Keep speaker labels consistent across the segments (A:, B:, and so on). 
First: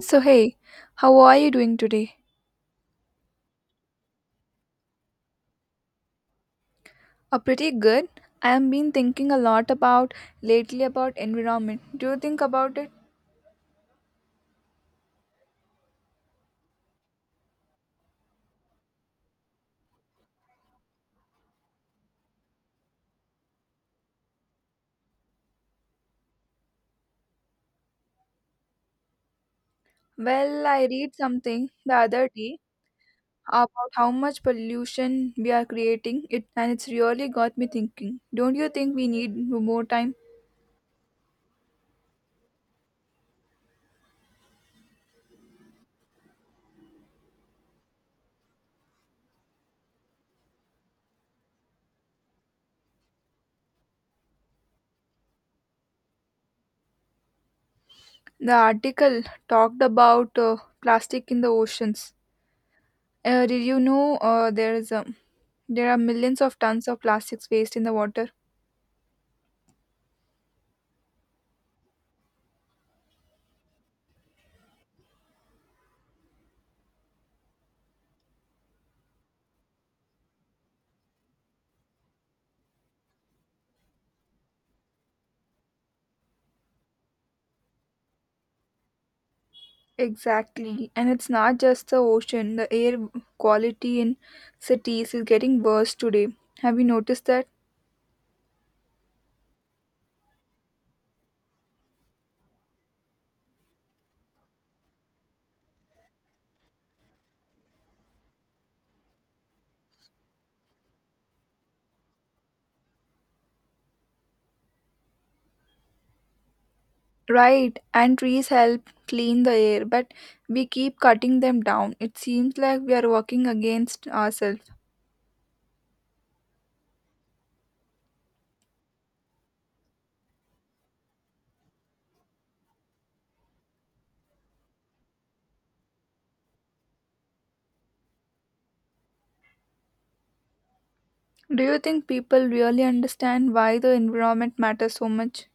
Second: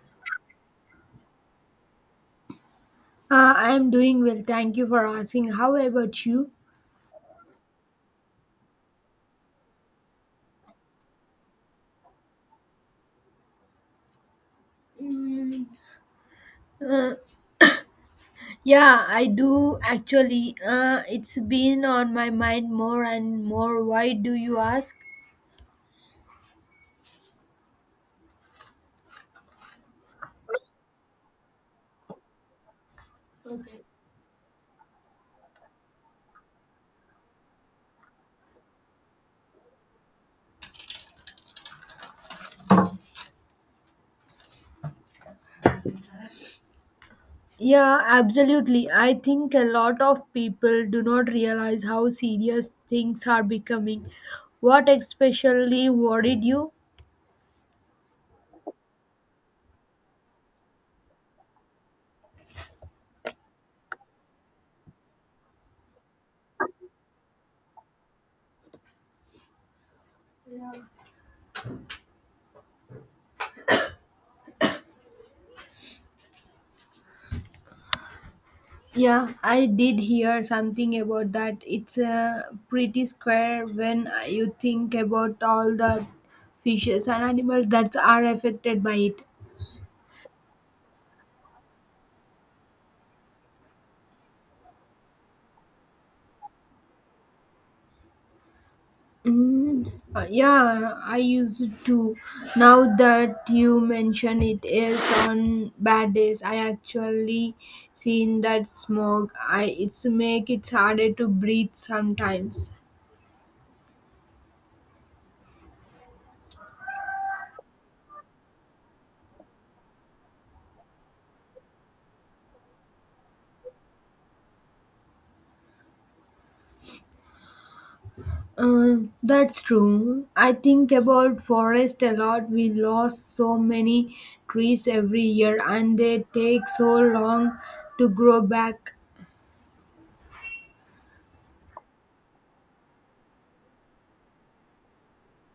A: So, hey, how are you doing today?
B: I'm doing well. Thank you for asking. How about you?
A: Pretty good. I have been thinking a lot about lately about environment. Do you think about it?
B: Mm, uh, Yeah, I do actually. It's been on my mind more and more. Why do you ask?
A: Well, I read something the other day about how much pollution we are creating it and it's really got me thinking. Don't you think we need more time?
B: Yeah, absolutely. I think a lot of people do not realize how serious things are becoming. What especially worried you?
A: The article talked about plastic in the oceans. Did you know there are millions of tons of plastics waste in the water?
B: Yeah, I did hear something about that. It's pretty square when you think about all the fishes and animals that are affected by it.
A: Exactly. And it's not just the ocean, the air quality in cities is getting worse today. Have you noticed that?
B: Yeah, I used to. Now that you mention it is on bad days, I actually seen that smog. I it's make it harder to breathe sometimes.
A: Right. And trees help clean the air, but we keep cutting them down. It seems like we are working against ourselves.
B: Uh, that's true. I think about forest a lot. We lost so many trees every year and they take so long to grow back.
A: Do you think people really understand why the environment matters so much?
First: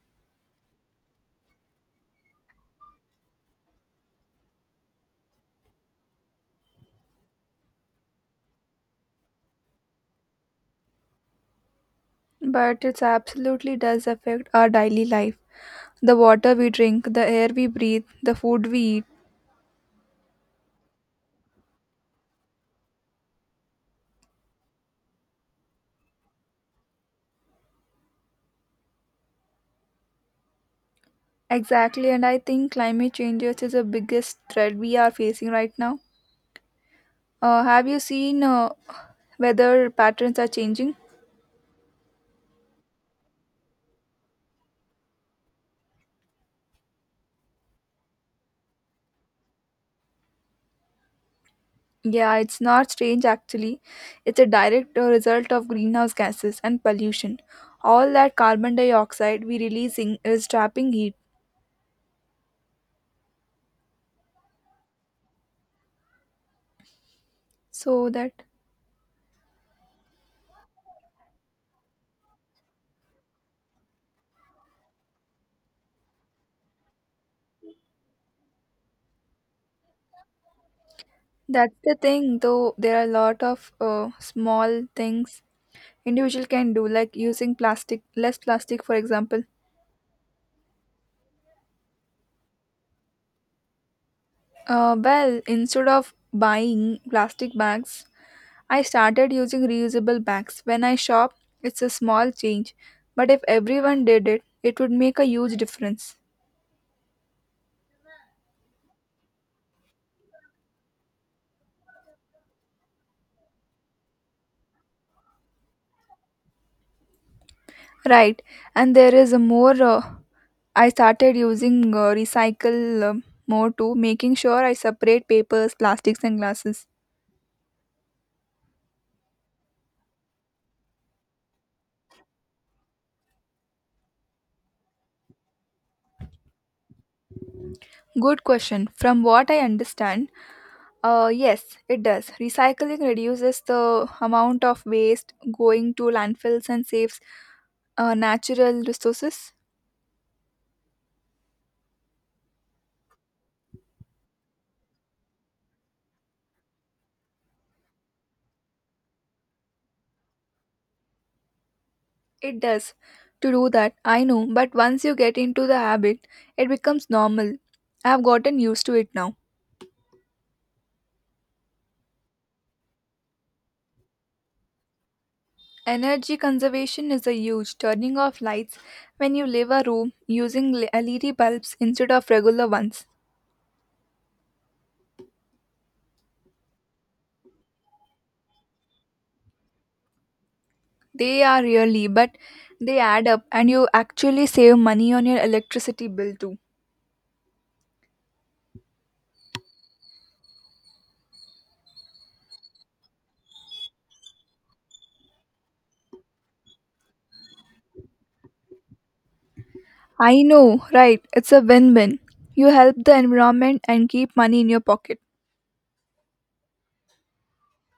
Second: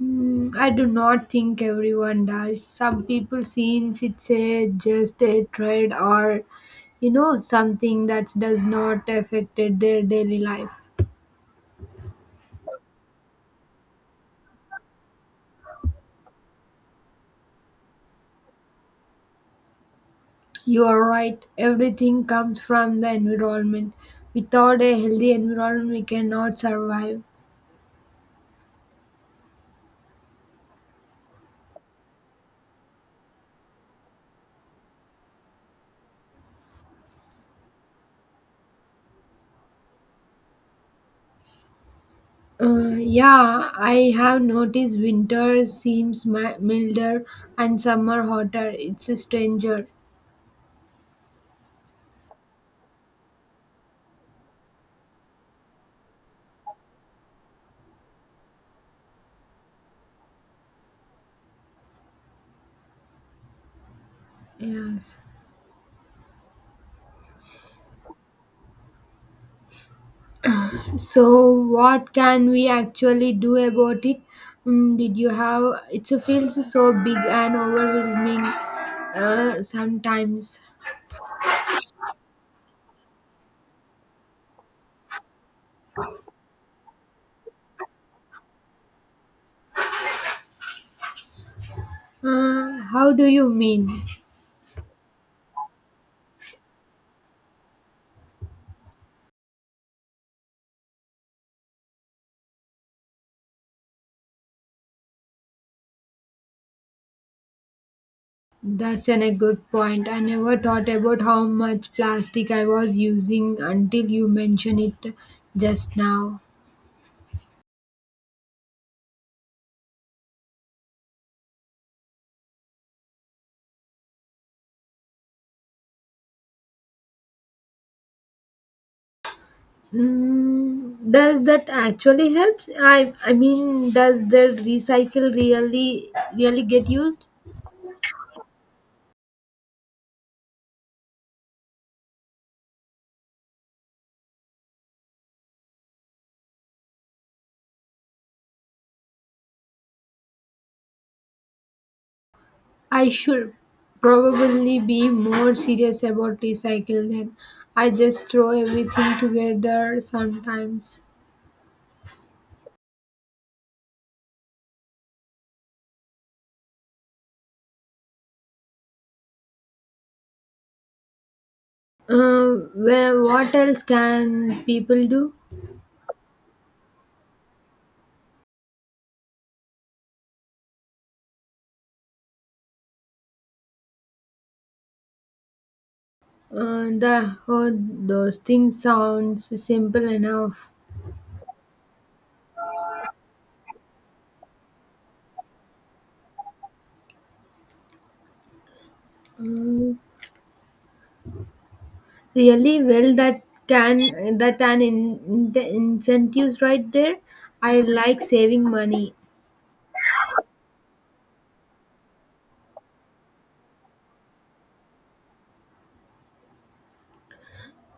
B: I do not think everyone does. Some people since it's a just a trade or something that does not affect their daily life.
A: But it absolutely does affect our daily life. The water we drink, the air we breathe, the food we eat.
B: You are right. Everything comes from the environment. Without a healthy environment, we cannot survive.
A: Exactly, and I think climate changes is the biggest threat we are facing right now. Have you seen weather patterns are changing?
B: Yeah, I have noticed winter seems milder and summer hotter. It's a stranger.
A: Yeah, it's not strange actually. It's a direct result of greenhouse gases and pollution. All that carbon dioxide we releasing is trapping heat.
B: Yes.
A: So that
B: So, what can we actually do about it? Did you have? It feels so big and overwhelming sometimes.
A: that's the thing. Though there are a lot of small things individual can do, like using plastic less plastic, for example.
B: How do you mean?
A: Well, instead of buying plastic bags, I started using reusable bags. When I shop, it's a small change, but if everyone did it, it would make a huge difference.
B: That's a good point. I never thought about how much plastic I was using until you mentioned it just now.
A: Right, and there is a more. I started using recycle more too, making sure I separate papers, plastics, and glasses.
B: Does that actually helps? I mean, does the recycle really get used?
A: Good question. From what I understand, yes, it does. Recycling reduces the amount of waste going to landfills and saves natural resources.
B: I should probably be more serious about recycle than I just throw everything together sometimes.
A: It does. To do that, I know, but once you get into the habit, it becomes normal. I have gotten used to it now.
B: Well, what else can people do?
A: Energy conservation is a huge turning off lights when you leave a room using LED bulbs instead of regular ones.
B: Uh, the oh, those things sounds simple enough.
A: They are really, but they add up and you actually save money on your electricity bill too.
B: Really. Well, that can that an incentives right there. I like saving money.
A: I know, right? It's a win win. You help the environment and keep money in your pocket.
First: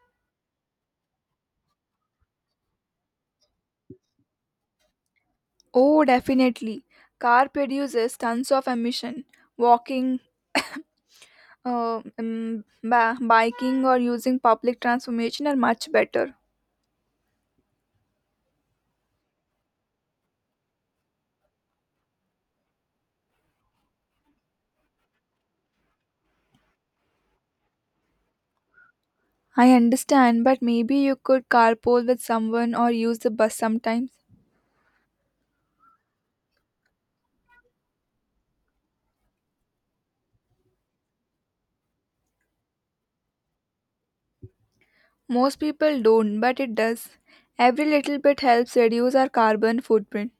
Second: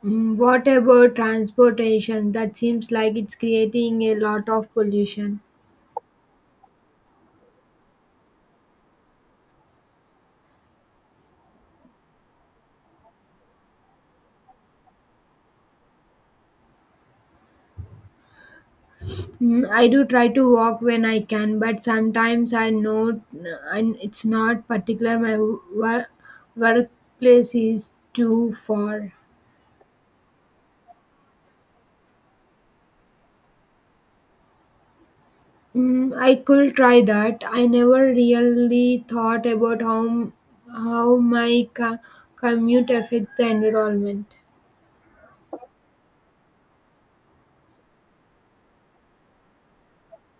B: What about transportation? That seems like it's creating a lot of pollution.
A: Oh, definitely. Car produces tons of emission. Walking, biking, or using public transportation are much better.
B: I do try to walk when I can, but sometimes I know and it's not particular. My workplace is too far.
A: I understand, but maybe you could carpool with someone or use the bus sometimes.
B: I could try that. I never really thought about how my commute affects the environment.
A: Most people don't, but it does. Every little bit helps reduce our carbon footprint.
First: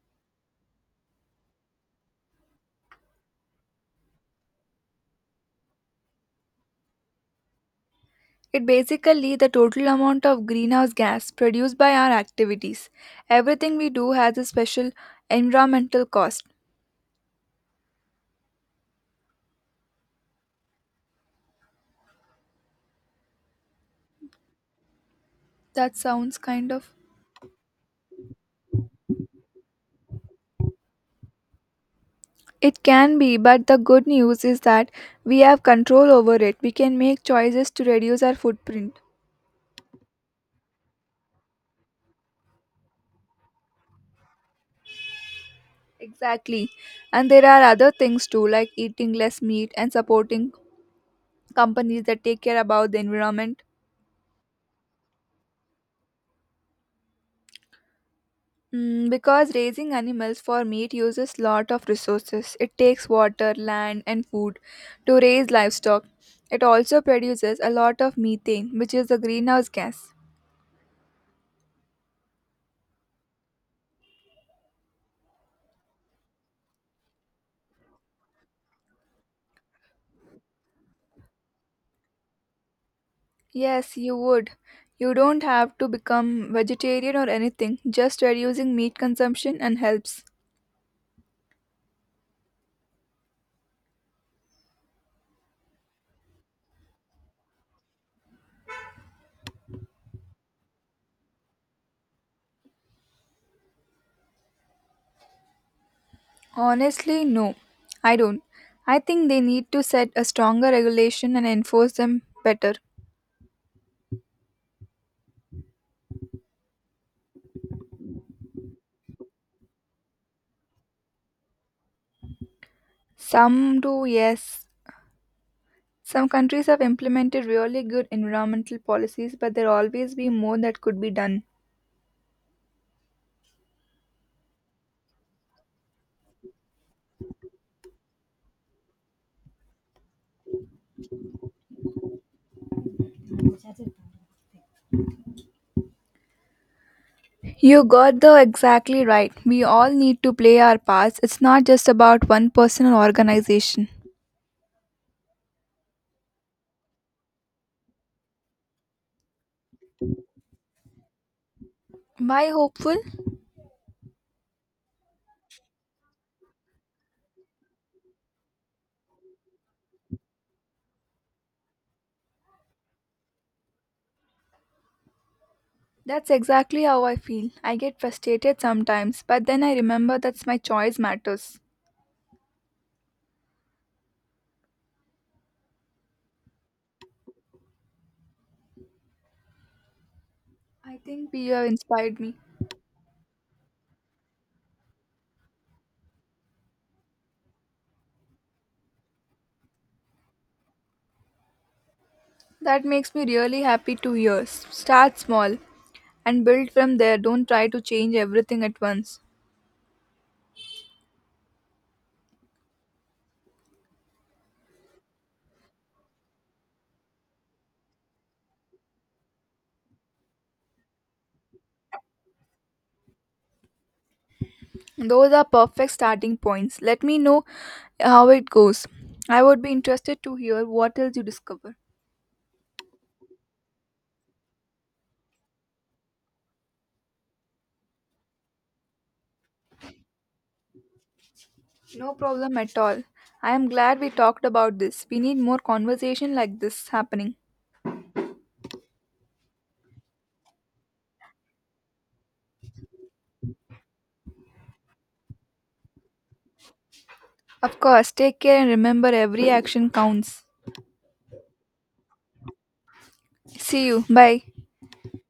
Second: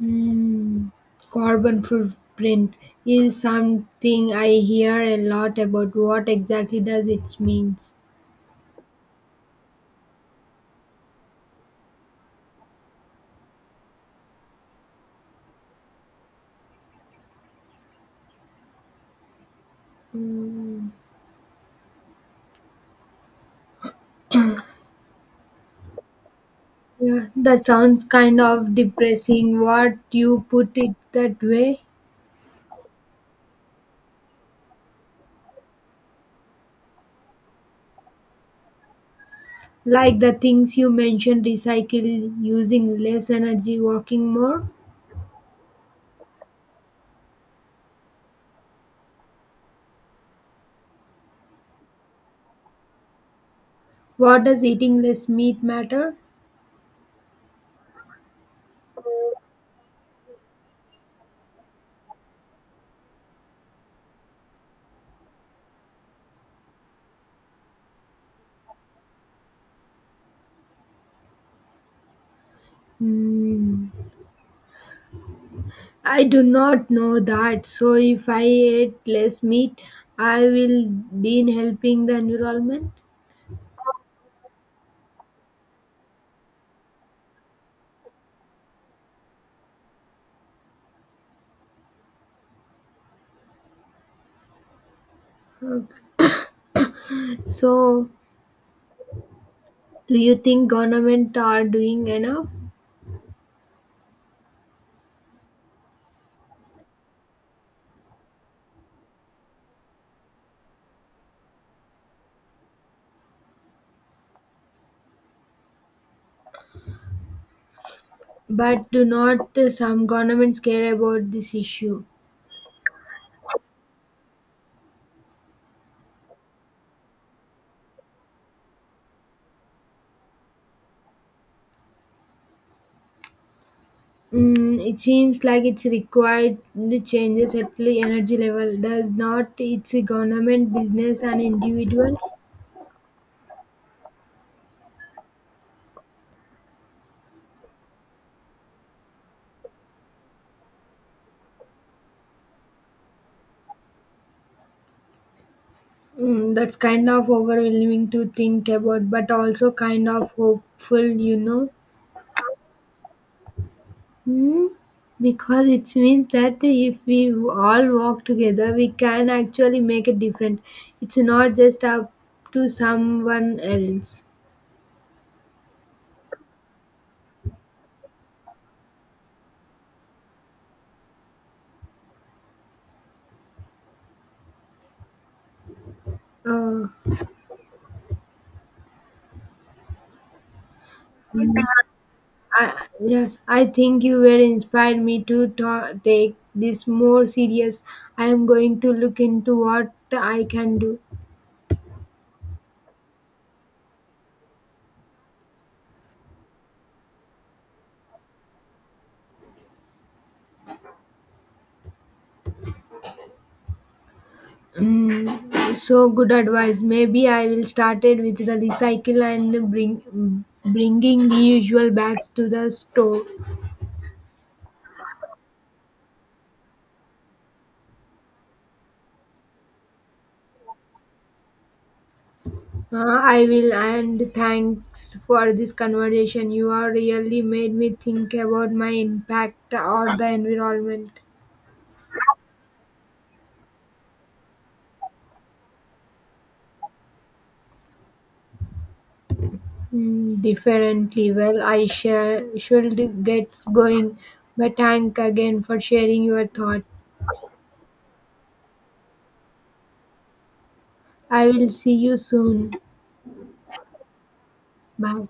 B: Mm, Carbon footprint is something I hear a lot about. What exactly does it means?
A: It basically the total amount of greenhouse gas produced by our activities. Everything we do has a special environmental cost.
B: Mm,
A: That sounds kind of
B: yeah, that sounds kind of depressing. What you put it that way?
A: it can be, but the good news is that we have control over it. We can make choices to reduce our footprint.
B: Like the things you mentioned, recycle, using less energy, working more.
A: Exactly. And there are other things too, like eating less meat and supporting companies that take care about the environment.
B: What does eating less meat matter?
A: Because raising animals for meat uses lot of resources. It takes water, land, and food to raise livestock. It also produces a lot of methane, which is the greenhouse gas.
B: Hmm, I do not know that. So if I eat less meat, I will be in helping the environment.
A: Yes, you would. You don't have to become vegetarian or anything. Just reducing meat consumption and helps.
B: So, do you think government are doing enough?
A: Honestly, no. I don't. I think they need to set a stronger regulation and enforce them better.
B: But do not some governments care about this issue?
A: Some do, yes. Some countries have implemented really good environmental policies, but there always be more that could be done.
B: It seems like it's required the changes at the energy level. Does not it's a government, business, and individuals?
A: You got the exactly right. We all need to play our parts. It's not just about one person or organization.
B: That's kind of overwhelming to think about, but also kind of hopeful.
A: My hopeful?
B: Hmm, because it means that if we all work together, we can actually make a difference. It's not just up to someone else.
A: That's exactly how I feel. I get frustrated sometimes, but then I remember that's my choice matters.
B: Uh,
A: I think you
B: mm,
A: have inspired me.
B: I, yes, I think you were inspired me to take this more serious. I am going to look into what I can do.
A: That makes me really happy to hear. Start small and build from there. Don't try to change everything at once.
B: So good advice. Maybe I will start it with the recycle and bringing the usual bags to the store.
A: Those are perfect starting points. Let me know how it goes. I would be interested to hear what else you discover.
B: I will, and thanks for this conversation. You are really made me think about my impact or the environment
A: No problem at all. I am glad we talked about this. We need more conversation like this happening.
B: differently. Well, I shall should get going, but thank again for sharing your thought.
A: Of course, take care and remember every action counts.
B: I will see you soon.
A: See you. Bye.
B: Bye.